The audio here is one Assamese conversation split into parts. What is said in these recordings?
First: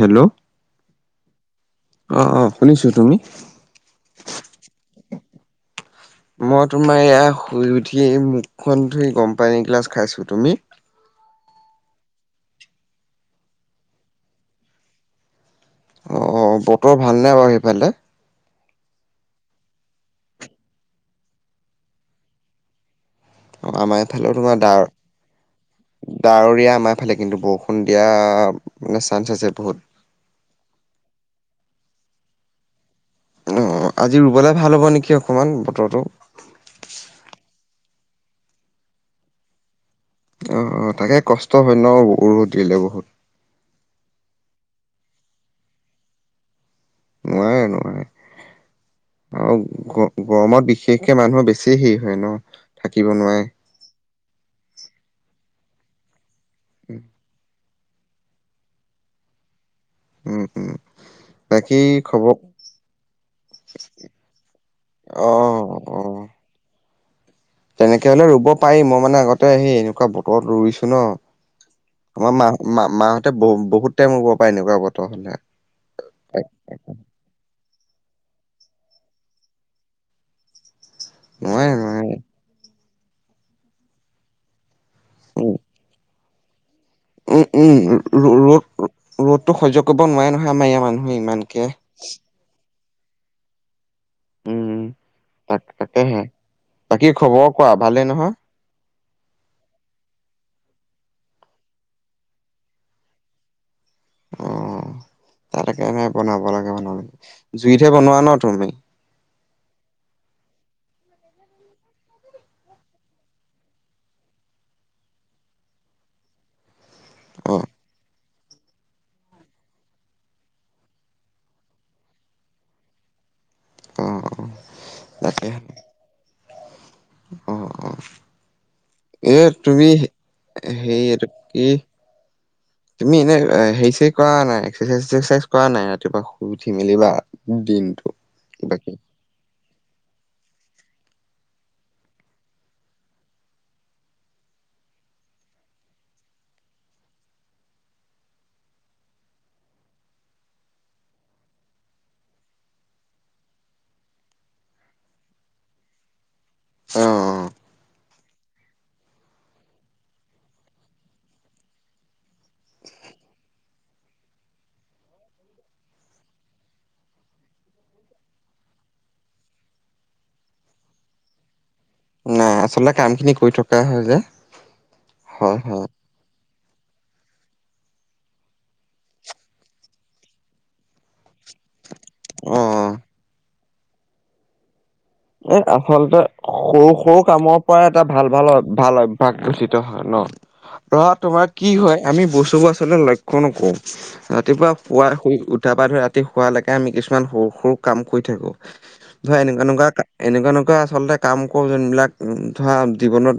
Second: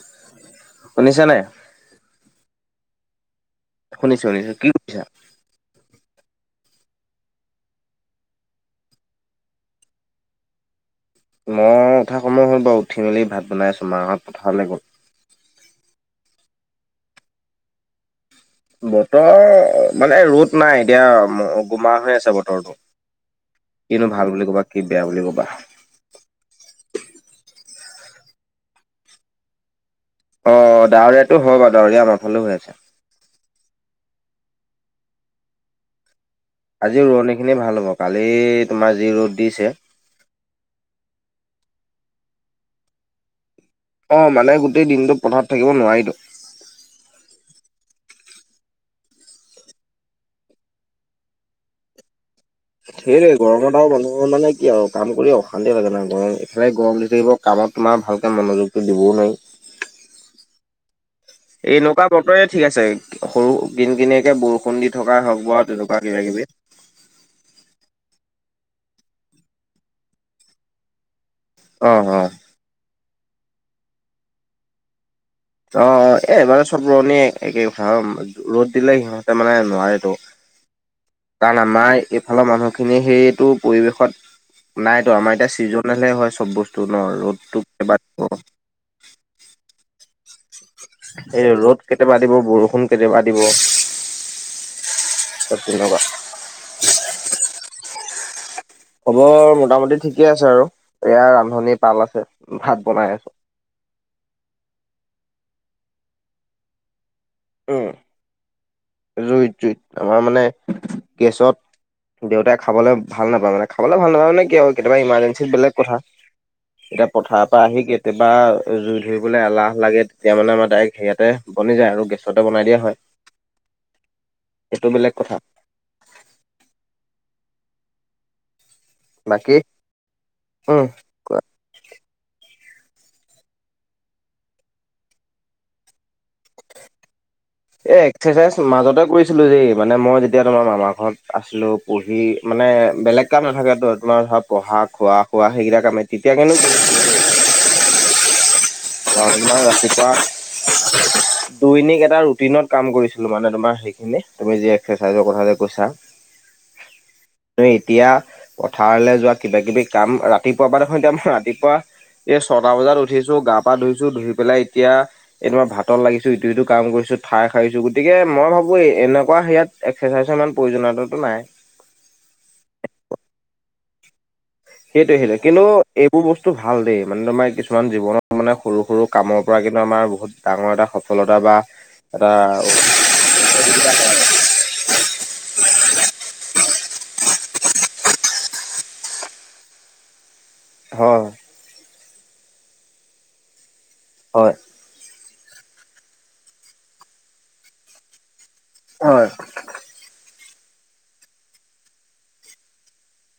হেল্ল' অ শুনিছা নাই? অ শুনিছো। তুমি? শুনিছো শুনিছো। কি কৰিছা? মই তোমাৰ এইয়া শুই উঠি মুখখন ধুই গম পানী এগিলাচ খাইছোঁ। তুমি? মই উঠা সময় হ'ল বাৰু, উঠি মেলি ভাত বনাই আছোঁ মাঁহত পথাৰলৈ গ'ল। অ অ বতৰ ভালনে বাৰু সেইফালে? বতৰ মানে ৰ'দ নাই এতিয়া গোমা হৈ আছে বতৰটো। অ আমাৰ কিনো ভাল বুলি ক'বা কি বেয়া বুলি কবা। ডাঁৱৰীয়া আমাৰ ফালে কিন্তু, বৰষুণ দিয়া মানে চাঞ্চ আছে বহুত। অ ডাঁৱৰীয়াতো হয় বাৰু ডাঁৱৰীয়া আমাৰ ফালেও হৈ আছে। অ আজি ৰুবলৈ ভাল হ'ব নেকি অকণমান বতৰটো। আজি ৰোৱনীখিনিৰ ভাল হ'ব। কালি তোমাৰ যি ৰ'দ দিছে অ অ তাকে কষ্ট হয় ন ৰদো দিলে বহুত। অ মানে গোটেই দিনটোত পথাৰত থাকিব নোৱাৰিতো। নোৱাৰে নোৱাৰে [unintelligible] আৰু গ-গৰমত বিশেষকে মানুহৰ বেছি হেৰি হয় ন। থাকিব সেইোটোৱে। নোৱাৰে গৰমত আৰু মানুহবোৰৰ মানে কি আৰু কাম কৰি অশান্তি লাগে ন, গৰম ইফালে গৰম দি থাকিব কামত তোমাৰ ভালকৈ মনোযোগটো দিবও নোৱাৰি। উম উম। বাকী এনেকুৱা খবৰ বতৰে ঠিক আছে। সৰু কিন কিনিয়াকে বৰষুণ দি থকাই অ হওক বা তেনেকুৱা অ কিবা কিবি। তেনেকে হ'লে ৰুব পাৰি মই মানে আগতে আহি এনেকুৱা বতৰত ৰুইছো ন, অ', অ', আমাৰ মাঁহত মা মাহঁতে ব বহুত টাইম ৰুব পাৰে এনেকুৱা বতৰ হ'লে। অ এবাৰ চব ৰুৱণিয়ে একে কথা ৰ'দ দিলে সিহঁতে মানে নোৱাৰে তো। কাৰণ নোৱাৰে আমাৰ নোৱাৰে এইফালৰ মানুহখিনিয়ে সেইটো পৰিৱেশত নাইতো। আমাৰ এতিয়া উম ছিজনেলহে হয় চব বস্তু ন উম উম ৰ'দটো ৰ'দ ৰ'দটো সহ্য কৰিব নোৱাৰে নহয় আমাৰ ইয়াৰ মানুহে এই ইমানকে। ৰ'দ কেতিয়াবা ৰাতি বৰ বৰষুণ কেতিয়াবা দিব উম। চব তেনেকুৱা তাকেহে, বাকী খবৰ কোৱা ভালে নহয়? খবৰ মোটামুটি ঠিকে আছে আৰু এয়া ৰান্ধনী পাল আছে ভাত বনাই আছো। অ [unintelligible] বনাব লাগে উম জুইতহে বনোৱা ন তুমি? জুইত জুইত আমাৰ মানে গেছত দেউতাই খাবলৈ ভাল নাপায় মানে, খাবলৈ ভাল নাপায় মানে কি আৰু কেতিয়াবা ইমাৰজেৰ্ঞ্চিত বেলেগ কথা। এতিয়া পথাৰৰ অ। অ পৰা আহি কেতিয়া বা জুই ধৰিবলৈ এলাহ লাগে, তেতিয়া মানে আমাৰ ডাইৰেক্ট সেয়াতে বনি যায় আৰু গেছতে বনাই দিয়া হয়। অ এইটো বেলেগ কথা। তাকে অ অ এ বাকী তুমি উম সেইটো কোৱা। কি [unintelligible] তুমি এনে হেৰি-চেৰি কৰা নাই, এক্সাৰচাইজ চাইজ কৰা নাই, ৰাতিপুৱা শু উঠি মেলি বা এ দিনটো এক্সাৰচাইজ কিবা কিবি মাজতে কৰিছো ছিলো দেই মানে মই যেতিয়া তোমাৰ মামাৰ ঘৰত আছিলো পঢ়ি মানে বেলেগ কাম নাথাকেতো তোমাৰ চব পঢ়া খোৱা খোৱা সেইগবিলাক কামে তেতিয়া কিন্তু [unintelligible] [unintelligible] দৈনিক এটা ৰুটিনত কাম কৰিছিলো মানে তোমাৰ সেইখিনি তুমি যি [unintelligible] চাইজৰ কথা যে কৈছা অ অ। এতিয়া। পথাৰলৈ যোৱা কিবা কিবি কাম ৰাতিপুৱাৰ পৰা দেখোন [unintelligible] ৰাতিপুৱা। [unintelligible] ছটা বজাত উঠিছোঁ গা পা ধুইছোঁ ধুই পেলাই এতিয়া। [unintelligible] ভাতত লাগিছো ইটো সিটো কাম কৰিছোঁ ঠাই শাৰিছো গতিকে মই ভাৱো এনেকুৱা সেয়াত এক্সাৰচাইজৰ ইমান প্ৰয়োজনীয়তাটো নাই। নাই আচলতে কাম খিনি কৰি থকা হয় যে। সেইটোৱে, সেইটোৱে হয় কিন্তু হয় এই বোৰ বস্তু ভাল দেই মানে তোমাৰ কিছুমান জীৱনৰ মানে সৰু সৰু কামৰ পৰা কিন্তু আমাৰ বহুত ডাঙৰ এটা সফলতা বা এটা। অ এ আচলতে সৰু সৰু কামৰ পৰা এটা ভাল, ভাল ভাল অভ্যাস গঠিত হয় ন ধৰা হয় তোমাৰ কি হয় আমি বস্তুবোৰ আচলতে লক্ষ্য নকৰোঁ হয় ৰাতিপুৱা। পুৱা শুই উঠা পৰা ধৰি ৰাতি শোৱালৈকে আমি কিছুমান সৰু সৰু কাম কৰি থাকোঁ হয় ধৰা এনে তেনেকুৱা এনেকুৱা, এনেকুৱা আচলতে কাম কৰো যোনবিলাক ধৰা জীৱনত।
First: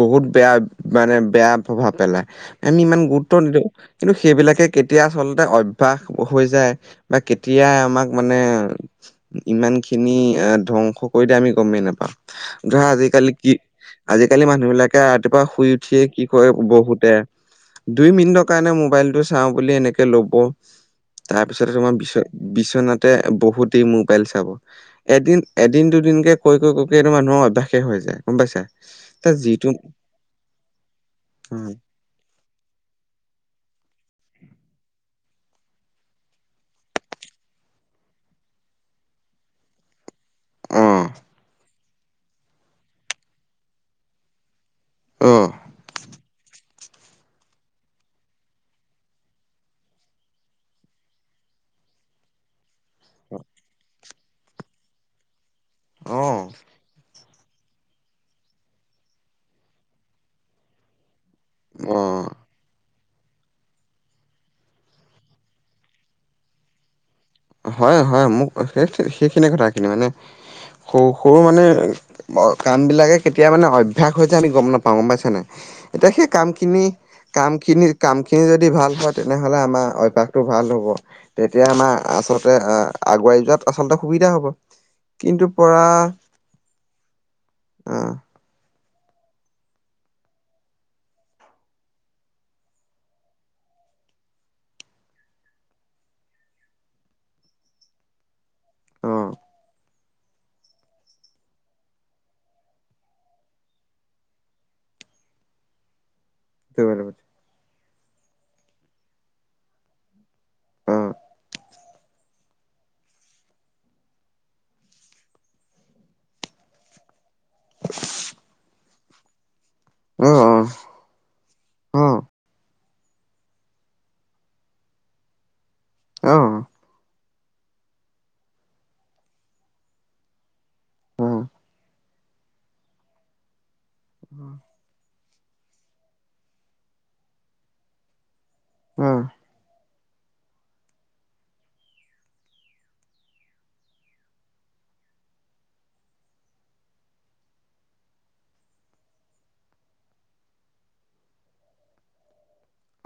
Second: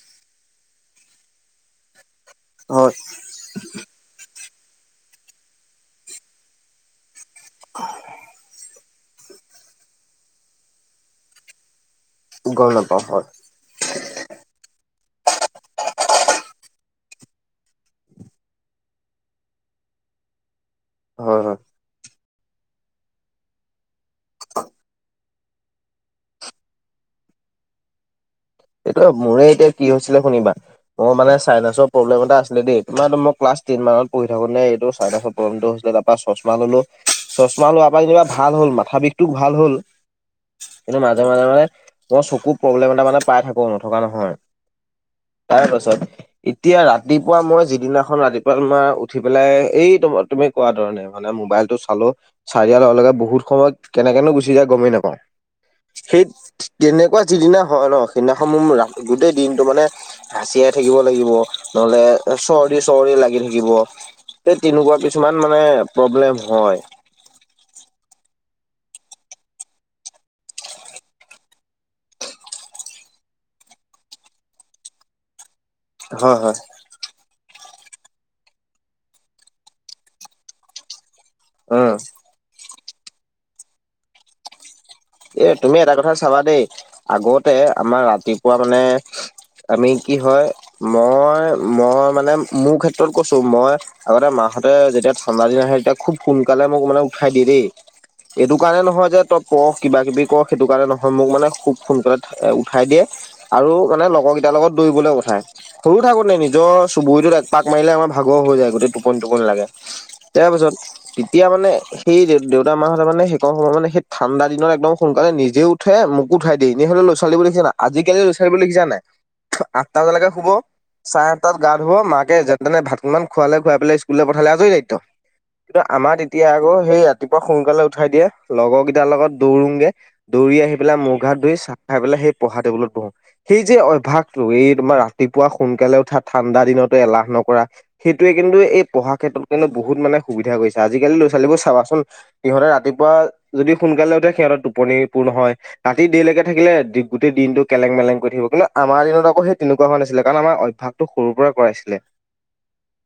বহুত বেয়া মানে বেয়া প্ৰভাৱ পেলাই আমি হয় ইমান গুৰুত্ব নিদিওঁ। কিন্তু সেইবিলাকে কেতিয়া আচলতে অভ্যাস হৈ যায়। বা কেতিয়া আমাক মানে ইমান খিনি এ ধ্বংস। কৰি দিয়ে আমি গমেই নাপাওঁ গম ধৰা নাপাওঁ হয় আজিকালি কি। আজিকালি মানুহ বিলাকে ৰাতিপুৱা শুই উঠিয়ে কি কৰে বহুতে। দুই মিনিটৰ কাৰণে মোবাইলটো চাওঁ বুলি এনেকে ল'ব। হয় হয়। তাৰপিছতে তোমাৰ বিচ-বিচনাতে বহুত দেৰি মোবাইল চাব এদিন এদি দিন দুদিনকে কৈ, কৈ, কৈ এইটো মানুহৰ অভ্যাসেই হৈ যায় গম পাইছা। এইটোৱে ত মোৰে যিটো এতিয়া কি হৈছিলে শুনিবা মোৰ মানে অ চাইনাছৰ। প্ৰব্লেম এটা আছিলে দেই তোমাৰ মই ক্লাছ টেন মানত পঢ়ি থাকোতে নে এইটো চাইনাছৰ প্ৰব্লেমটো হৈছিল তাৰ পৰা চশমা ল'লো। চশমা লোৱাৰ পৰা যেনিবা ভাল হ'ল মাথা বিষটো ভাল হ'ল। অ কিন্তু মাজে মাজে মানে মই চকুৰ প্ৰব্লেম এটা মানে পাই থাকোঁ নথকা নহয়। তাৰেপাছত। এতিয়া ৰাতিপুৱা মই যিদিনাখন ৰাতিপুৱা তোমাৰ উঠি পেলাই এই তুম-তুমি কোৱা ধৰণে। মানে মোবাইলটো চালোঁ। চাই দিয়াৰ লগে লগে বহুত সময় কেনে কেনো গুচি যায় গমেই নাপাওঁ অ সেই তেনেকুৱা। যিদিনা হয় নহ সিদিনাখন মোৰ গোটেই দিনটো মানে হাঁচিয়াই থাকিব লাগিব। অ নহ'লে চৰ্দি। চৰ্দি লাগি থাকিব তে-তেনেকুৱা কিছুমান মানে প্ৰব্লেম হয়। হয়, হয় মোক সেই-সেইখিনি কথাখিনি মানে সৰু, সৰু মানে। কাম বিলাকে কেতিয়া মানে অভ্যাস হৈ যায় আমি গম নাপাওঁ গম পাইছা নে নাই। এতিয়া সেই হয় হয় কামখিনি। কামখিনি, কামখিনি যদি ভাল হয় তেনেহ'লে আমাৰ অভ্যাসটো ভাল হ'ব। তেতিয়া উম আমাৰ আচলতে আগুৱাই যোৱাত আচলতে সুবিধা হ'ব। কিন্তু এ তুমি পৰা এটা কথা চাবা দেই আগতে আমাৰ আহ ৰাতিপুৱা মানে। আমি কি হয় মই, মই মানে মোৰ ক্ষেত্ৰত কৈছো মই। আগতে মাহতে যেতিয়া ঠাণ্ডা দিন আহে তেতিয়া খুব সোনকালে মোক মানে উঠাই দিয়ে দেই। এইটো কাৰণে নহয় যে তই পঢ়। কিবা কিবি কৰ সেইটো কাৰণে নহয় মোক মানে খুব সোনকালে উঠাই দিয়ে। আৰু মানে লগৰ কেইটাৰ লগত দৌৰিবলৈ পঠাই সৰু থাকোতে নি নিজৰ চুবুৰীটোত এক পাক মাৰিলে আমাৰ ভাগৰ হৈ যায় গোটেই টোপনি, টোপনি লাগে। তাৰপিছত তেতিয়া মানে সেই দেউতা মাহতে মানে [unintelligible] সময়ত মানে সেই ঠাণ্ডা দিনত। একদম সোনকালে নিজে উঠে মোকো উঠাই দিয়ে এনেই হ'লে ল'ৰা-ছোৱালীবোৰ দেখিছা নে নাই আজিকালি ল'ৰা-ছোৱালীবোৰ দেখিছা নে নাই। আঠটা বজালৈকে শুব অ', চাৰে আঠটাত গা ধুব অ', অ মাকে যেনে তেনে ভাত [unintelligible] খোৱালে খুৱাই পেলাই স্কুললে পঠালে আজৰি দায়িত্ব কিন্তু আমাৰ তেতিয়া আকৌ সেইয়াত। ৰাতিপুৱা সোনকালে উঠাই দিয়ে লগৰ কেইটাৰ লগত। দৌৰোংগে দৌৰি আহি পেলাই মুখ অ হাত ধুই চাহ খাই পেলাই সেই পঢ়া টেবুলত বহোঁ সেই যে অভ ভ্যাসটো এই তোমাৰ ৰাতিপুৱা সোনকালে উঠা ঠাণ্ডা দিনতো এলাহ নকৰা সেইটোৱে কিন্তু এই অ পঢ়াৰ ক্ষেত্ৰত কিন্তু বহু বহুত মানে সুবিধা কৰিছে আজিকালি লৰা ছোৱালীবোৰ চাবাচোন সিহঁতে ৰাতিপুৱা যদি সোনকালে উঠে সিহতৰ টোপনি পূৰ নহয় ৰাতি দেৰিলৈকে থাকিলে গোটেই দিনটো কেলেং মেলেং কৰি থাকিব কিন্তু আমাৰ দিনত আকৌ সেই তেনেকুৱা হোৱা নাছিলে কাৰণ আমাৰ অভ্যাস সৰুৰ পৰা কৰাইছিলে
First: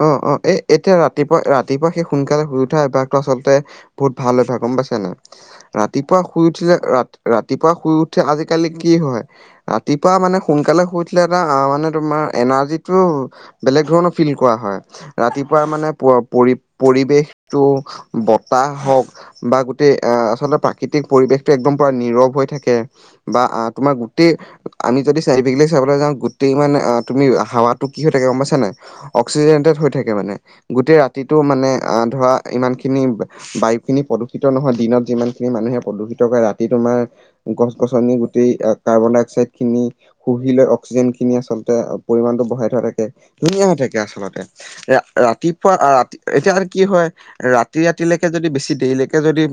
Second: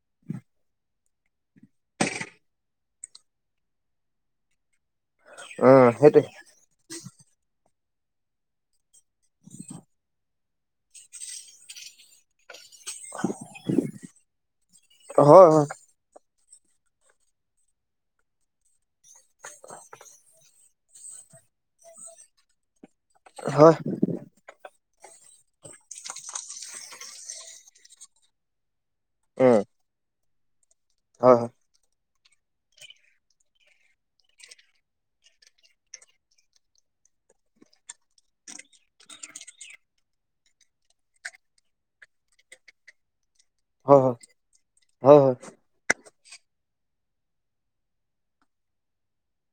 অ' অ' এ এতিয়া ৰাতিপুৱা ৰাতিপুৱা সেই সোনকালে শুই উঠা অভ্যাসটো আচলতে বহুত ভাল হৈ ভ গম পাইছে নে উম ৰাতিপুৱা সেইটোৱে শুই উঠিলে ৰা ৰাতিপুৱা শুই উঠে আজিকালি কি হয়। ৰাতিপুৱা মানে সোনকালে শু উঠিলে এটা আ মানে তোমাৰ এনাৰ্জিত বেলেগ ধৰণৰ ফিল কৰা হয় হয় হয় ৰাতিপুৱা মানে মানে পৰি পৰিৱেশটো বতাহ হওক। বা গোটেই আহ আচলতে প্ৰাকৃতিক পৰিৱেশটো একদম পুৰা নীৰৱ হৈ থাকে বা হয় তোমাৰ গোটেই আমি যদি চাৰি বিক চাবলৈ যাওঁ গোটেই ইমান তুমি হাৱাতটো কি হৈ থাকে গম পাইছানে নাই। উম অক্সিজেণ্টেড হৈ থাকে মানে গোটেই ৰাতিটো হয় হয়। মানে ধৰা ইমান খিনি বায়ু খিনি প্ৰদূষিত নহয় দিনত যিমান খিনি মানুহে প্ৰদূষিত কৰে ৰাতি তোমাৰ গছ গছনি গোটেই কাৰ্বন ডাই অক্সাইড খিনি শুহি লৈ অক্সিজেন খিনি আচলতে পৰিমামানটো বঢ়াই থোৱা থাকে ধুনীয়া থাকে হয় হয় আচলতে হয় হয় ৰাতিপুৱা ৰাতি এতিয়া আৰু কি হয়। ৰাতি ৰাতিলৈকে যদি বেছি দেৰিলৈকে যদি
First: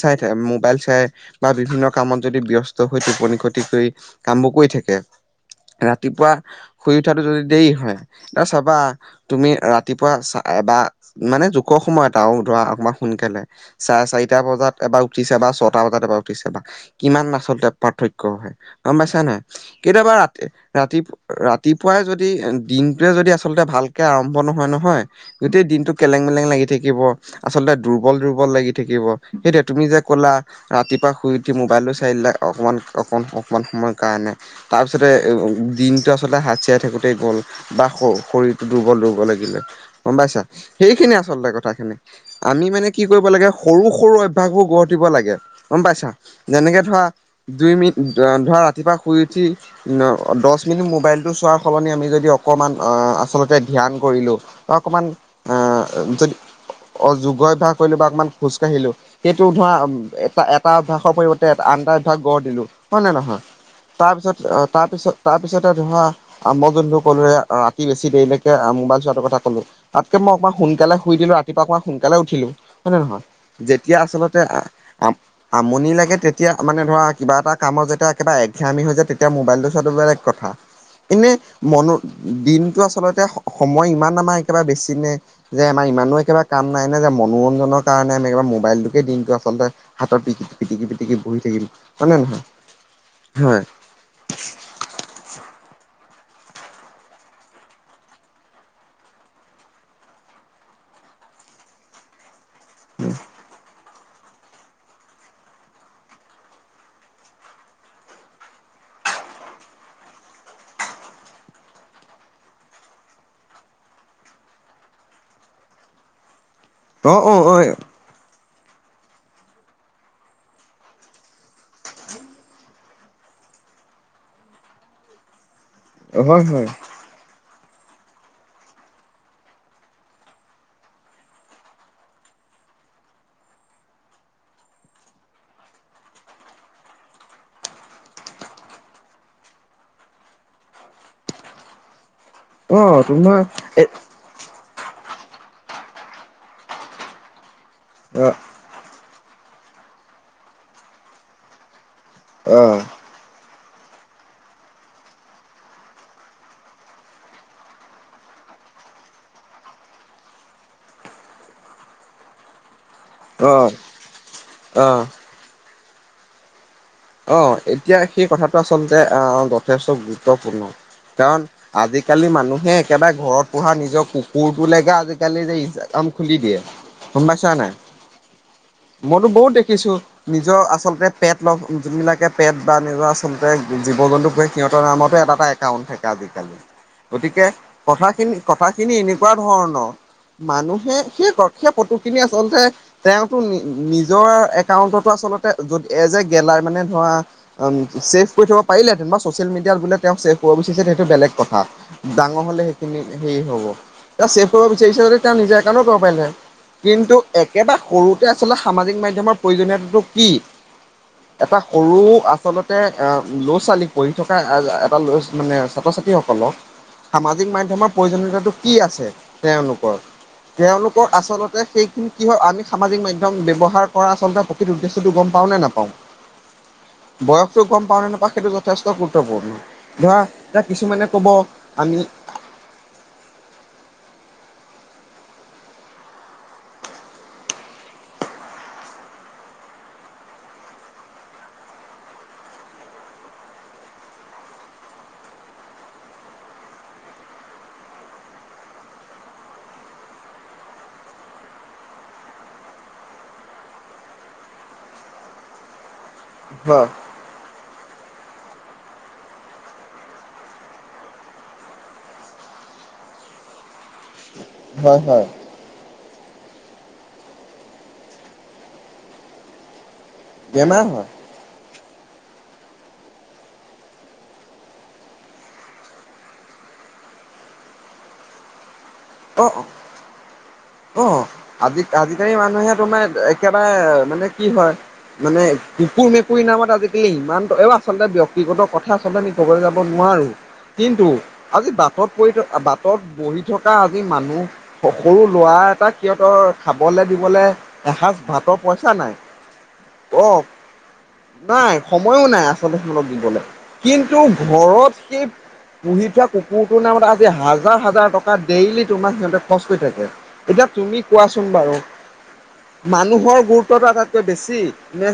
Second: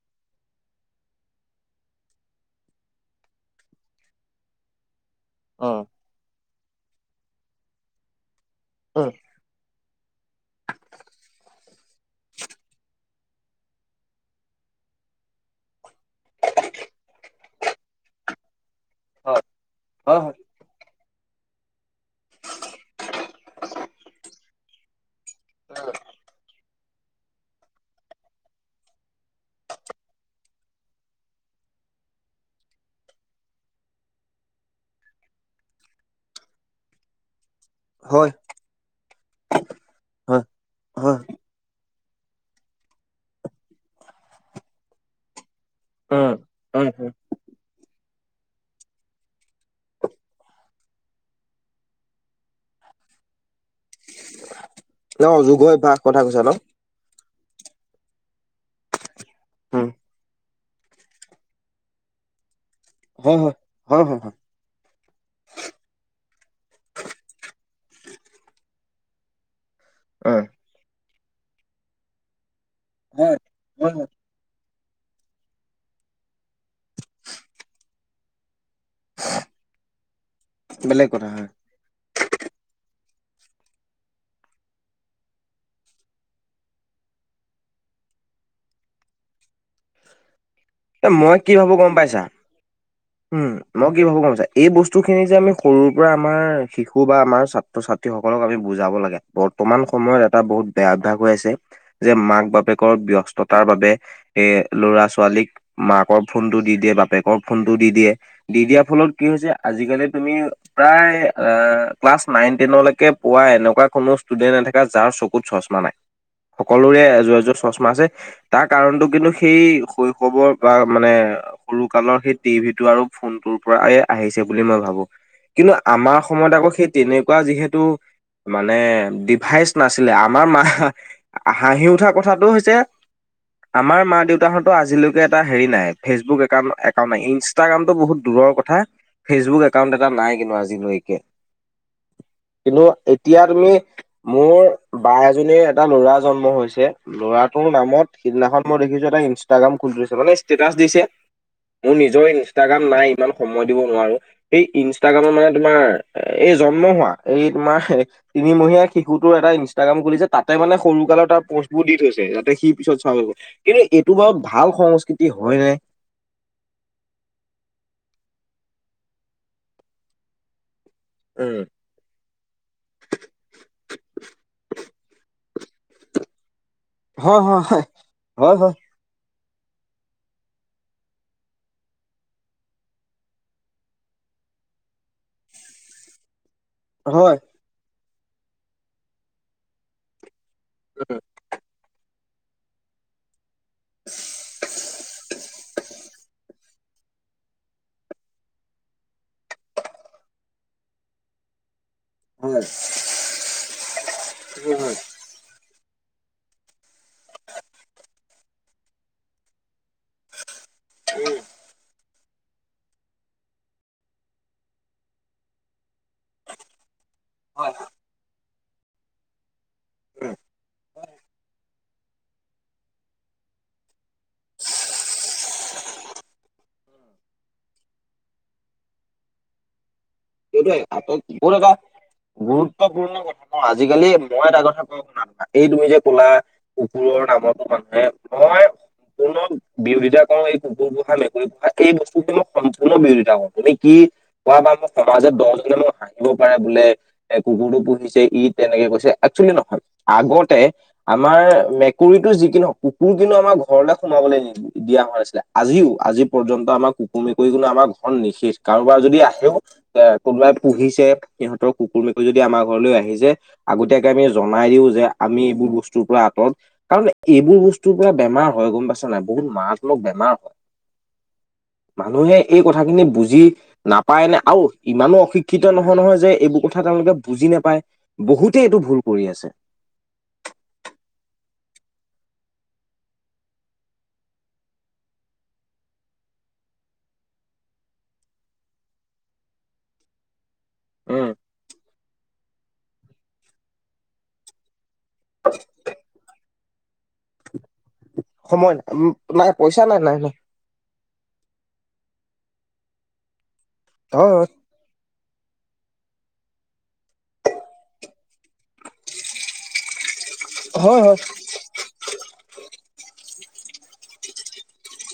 চাই থ মোবাইল চাই বা বিভিন্ন কামত যদি ব্যস্ত হৈ টোপনি ক্ষতি কৰি কামবোৰ কৰি থাকে। অ' ৰাতিপুৱা শুই উঠাটো যদি দেৰি হয় এতিয়া চাবা। উম তুমি ৰাতিপুৱা চা বা মানে জোকৰ সময়ত আৰু ধৰা অকণমান সোনকালে চাৰে চাৰিটা বজাত এবাৰ উঠি ছবাৰ চ নটা বজাত এবাৰ উঠি ছাবা কিমান আচলতে পাৰ্থক্য হয় গম পাইছা নাই হয় কেতিয়াবা হয় ৰাতি ৰাতি ৰাতিপুৱাই যদি দিনটয়ে যদি আচলতে আচলতে ভালকে আৰম্ভ নহয় নহয় গোটেই দিনটো কেলেং মেলেং লাগি থাকিব আচলতে দুৰ্বল দুৰ্বল লাগি থাকিব। সেইটোৱে তুমি যে ক'লা ৰাতিপুৱা শুই উঠি মোবাইলটো চাই দিলা অকমান অক অকমান সময়ৰ কাৰণে। তাৰপিছতে দিনটো আচলতে হাত চেৰাই থেকোতে গ'ল। বা হয় শৰীৰতটো দুৰ্বল দুৰ্ব লাগিলে গম পাইছা। হয় হয় সেইখিনিয়ে আচলতে কথাখিনি। আমি মানে কি কৰিব লাগে সৰু সৰু অভ্যাসবোৰ গঢ় দিব লাগে গম পাইছা। উম যেনেকে ধৰা উম দুই মিনিট ধৰা ৰাতিপুৱা শুই উঠি দহ মিনিট মোবাইলটো চোৱাৰ সলনি আমি যদি অকমান আচলতে ধ্যান কৰিলো। বা অকণমান ন যুগ অভ্যাস কথা যদি কৈছা ন অযোগ্য অভ্যাস কৰিলোঁ বা অকণমান খোজকাঢ়িলোঁ। সেইটো ধৰা উম এটা এটা অভ্যয়াসৰ পৰিৱৰ্তে আন এটা অভ্যাস গঢ় দিলো হয় নে নহয়। হয় তাৰ হয় পিছত তাৰ পিছত তাৰ পিছতে ধৰা মই জুন্তু কোলোৱে ৰাতি বেছি ৰাতি দেৰিলৈকে মোবাইল চোৱাটো কথা কলো তাতকে মই হয় অকণমান সোনকালে শুই দিলো ৰাতিপাৱা অকণমান সোনকালে উঠিলো উঠিলো হয় নে নহয় হয় যেতিয়া হয় আচলতে আমনি লাগে তেতিয়া মানে ধৰা কিবা এটা কামত যেতিয়া কিবা এঘামি হৈ যায় তেতিয়া মোবাইলটো চোৱাটো বেলেগ কথা। বেলেগ কথা এনে হয় মনো দিনটো আচলতে সময় ইমান আমাৰ একেবাৰে বেছি নে। যে আমাৰ ইমানো একেবাৰে কাম নাই নে যে মনোৰঞ্জনৰ কাৰণে আমি মোবাইলটোকে দিনটো আচলতে হাতৰ পিটি পিটিকি এ পিটিকি মই বহি কি থাকিম ভাবো গম হয়নেে পাইছা নহয়। উম। হয় মই কি ভাবো গম আছা এই বস্তুখিনি যে আমি সৰুৰ পৰা আমাৰ শিশু বা আমাৰ ছাত্ৰ ছাত্ৰীসকলক আমি বুজাব লাগে। বৰ্তমান সময়ত এটা বহুত বেয়া অভ্যাস হৈ আছে যে মাক বাপ বাপেকৰ ব্যস্ততাৰ বাবে এ ল'ৰা ছোৱালীক মাকৰ ফোনতটো দি দিয়ে বাপেকৰ ফোন টো দি দিয়ে দি দিয়াৰ ফলত কি হৈছে আজিকালি তুমি প্ৰায় ক্লাছ নাইন টেনলৈকে পোৱা এনেকুৱা কোনো ষ্টুডেন্ট নাথাকে যাৰ চকু ক'ত চছমা নাই সকলোৰে অ অ এযোৰ এযোৰ অ চছমা যে তাৰ কাৰণটো কিন্তু সেই শৈশৱৰ বা মানে সৰুকালৰ সেই টিভি টো আৰু ফোনটোৰ পা আহিছে বুলি মই ভাবো, কিন্তু আমাৰ হয় সময়ত হয় আকৌ সেই তেনেকুৱা যিহেতু মানে ডিভাইচ নাছিলে আমাৰ মা হাঁহি উঠা কথাটো হৈছে আমাৰ মা, দেউতাৰ হুটৰ আজিলৈকে এটা হেৰি নাই ফেচবুক একাউন একাউন ই ইনষ্টাগ্ৰামটো বহুত দূৰৰ কথা ফেচবুক একাউণ্ট এটা নাই কিন্তু আজিলৈকে। অ কিন্তু তোমাৰ এতিয়া তুমি এ মোৰ বা এজনীৰ এটা লৰা জন্ম হৈছে ল'ৰাটোৰ নামত অ সিদিনাখন মই দেখিছো এটা ইনষ্টাগ্ৰাম খুলিছে মানে ষ্টেটাচ দিছে মোৰ নিজৰ অ ইনষ্টাগ্ৰাম নাই ইমান। সময় দিব নোৱাৰো, এই ইনষ্টাগ্ৰামৰ মানে তোমাৰ এই জন্ম হোৱা এই তোমাৰ তিনিমহীয়া শিকুটোৰ এটা ইনষ্টাগ্ৰাম খুলিছে তাতে মানে সৰু কালৰ তাৰ পোষ্টবোৰ দি থৈছে যাতে সি পিছত চালোঁগৈ অ কিন্তু এইটো বাৰু ভাল অ সংস্কৃতি হয় নে। অ', এতিয়া সেই কথাটো আচলতে আহ জেষ্টটো দুটোপূৰ্ণ কাৰণ উম আজি আজি কালি মানুহে একেবাৰে ঘৰত পূহা নিজৰ কুকুৰটো লোকে আজিকালি যে ইনস্থাগ্ৰাম খুলি দিয়ে। গম হয় পইচা হয় নাই, হয় হয় মইতো বহুত দেখিছো নিজৰ আচলতে পেট লগ যোনবিলাকে পেট বা নিজৰ আচলতে জীৱ জন্তু সিহঁতৰ নামতো এটা এটা একাউণ্ট থাকে আজিকালি। হয় হয় গতিকে কথাখিনি কথাখিনি এনেকুৱা ধৰণৰ মানুহে হে সেই ফটো খিনি আচলতে তেওঁতো নিজৰ একাউন্টতো আচলতে এজেক তাৰ মানে তই আহ। সবে কৰি থব পাৰিলে তেনা ছচিয়েল মিডিয়াত বোলে তেওঁ চছেভ কৰিব বদিছে হেতু বেলেগ কথা। ডাঙৰ হয় হলে সেইখিনি হেৰি হব সবে কৰিব হয় বিচাৰি যদি নিজৰ একাউণ্ট কৰিব পাৰিলে কিন্তু একেটা সৰুতে আচলতে সামাজিক মাধ্যমৰ প্ৰয়োজনীয়তাটো কি। উম [unintelligible] এটা সৰু আচলতে ল'ৰা, ছোৱালীক পঢ়ি থকা এটা' মানে ছাত্ৰ, ছাত্ৰী সকলক। হয় [inaudible] সামাজিক হয় মাধ্যমত পৰিজনতাতটো কি আছে তেওঁলোক। তেওঁলোকৰ আচলতে সেইখিনি কি হয় আমি সামাজিক মাধ্যম ব্যৱহাৰ কৰা আচলতে প্ৰকৃত উদ্দেশ্যটো গম পাওঁ নে নাপাওঁ। বয়সতটো গম পাওঁ নে নাপাওঁ সেইটো জেষ্টটো দুটোপূৰ্ণ ধৰা এইটোৱে কিছুমানে ক'ব ক'ত এটা আমি গুৰুত্বপূৰ্ণ কথা ন আজিকালি মই এটা কথা কওঁ শুনা এই তুমি যে ক'লা। কুকুৰৰ নামতো মানুহে মই সম্পূৰ্ণ বিৰোধিতা কওঁ এই কুকুৰ পোহা মেকুৰী পোহা এই বস্তুখ মই সম্পূৰ্ণ বিৰোধিতা কওঁ তুমি কি অ', আমাৰ সমাজত দহজনে মোক হাঁহিব পাৰে বোলে এ কুকুৰটো পুহিছে য়ি তেনেকে কৈছে একচোৱেলি নহয় আগতে আমাৰ মেকুৰীতো যি কি নহওঁক কুকুৰ কিন্তু আমাৰ ঘৰলে সোমাবলৈ নিদিওঁ। দিয়া হৈছে আছিও আজিও পৰ্যন্ত হয় আমাৰ কুকুৰ, মেকুৰী কো আমাৰ ঘৰ নিষেষ কাৰবাৰ যদি আহেও। এ কোনবাই পুহিছে সিহঁতৰ কুকুৰ, মেকুৰী যদি আমাৰ ঘৰলৈ আহিযায় আগতীয় আমি জনাই দিও হয় যে হয় আমি এইবোৰ বস্তু বস্তুৰ পৰা আঁত কাৰণ এইবোৰ বস্তুৰ পৰা বেমাৰ হয় গম পাইছ নাই বহুত মাৰাত্মক বেমাৰ হয় বেমাৰ হয়। মানুহে এই কথাখিনি বুজি নাপায় নে আৰু ইমানো অশিক্ষিত নহয় নহয় যে এইবোৰ কথা তেওঁলোকে বুজি নাপায় বহুতে এইটো ভুল কৰি আছে অহ। অ', আজি আজিকালি মানুহে তোমাৰ একেবাৰে মানে কি হয় মানে কুকুৰ, মেকুৰী নামত আজিকালি ইমান আচলতে ব্যক্তিগত কথা আমি কব যাব নোৱাৰোঁ। কিন্তু উম আজি বাটত পৰি থকা বাটত বহি থকা আজি মানুহ সৰু ল'ৰা এটা সিহতৰ খাবলে দিবলে এসাঁজ ভাতৰ পইচা নাই পইচা নাই নাই নাই অহ নাই সময়ো নাই আচলতে সকাহ দিবলৈ কিন্তু হয় হয় ঘৰত সেই পুহি থোৱা কুকুৰটোৰ নামত আজি হাজাৰ হাজাৰ টকা ডেইলি তোমাৰ সিহঁতে খৰচ কৰি থাকে এতিয়া তুমি হয় হয় কোৱাচোন বাৰু মানুহৰ গুৰুত্বটো আটাইতকৈ বেছি নে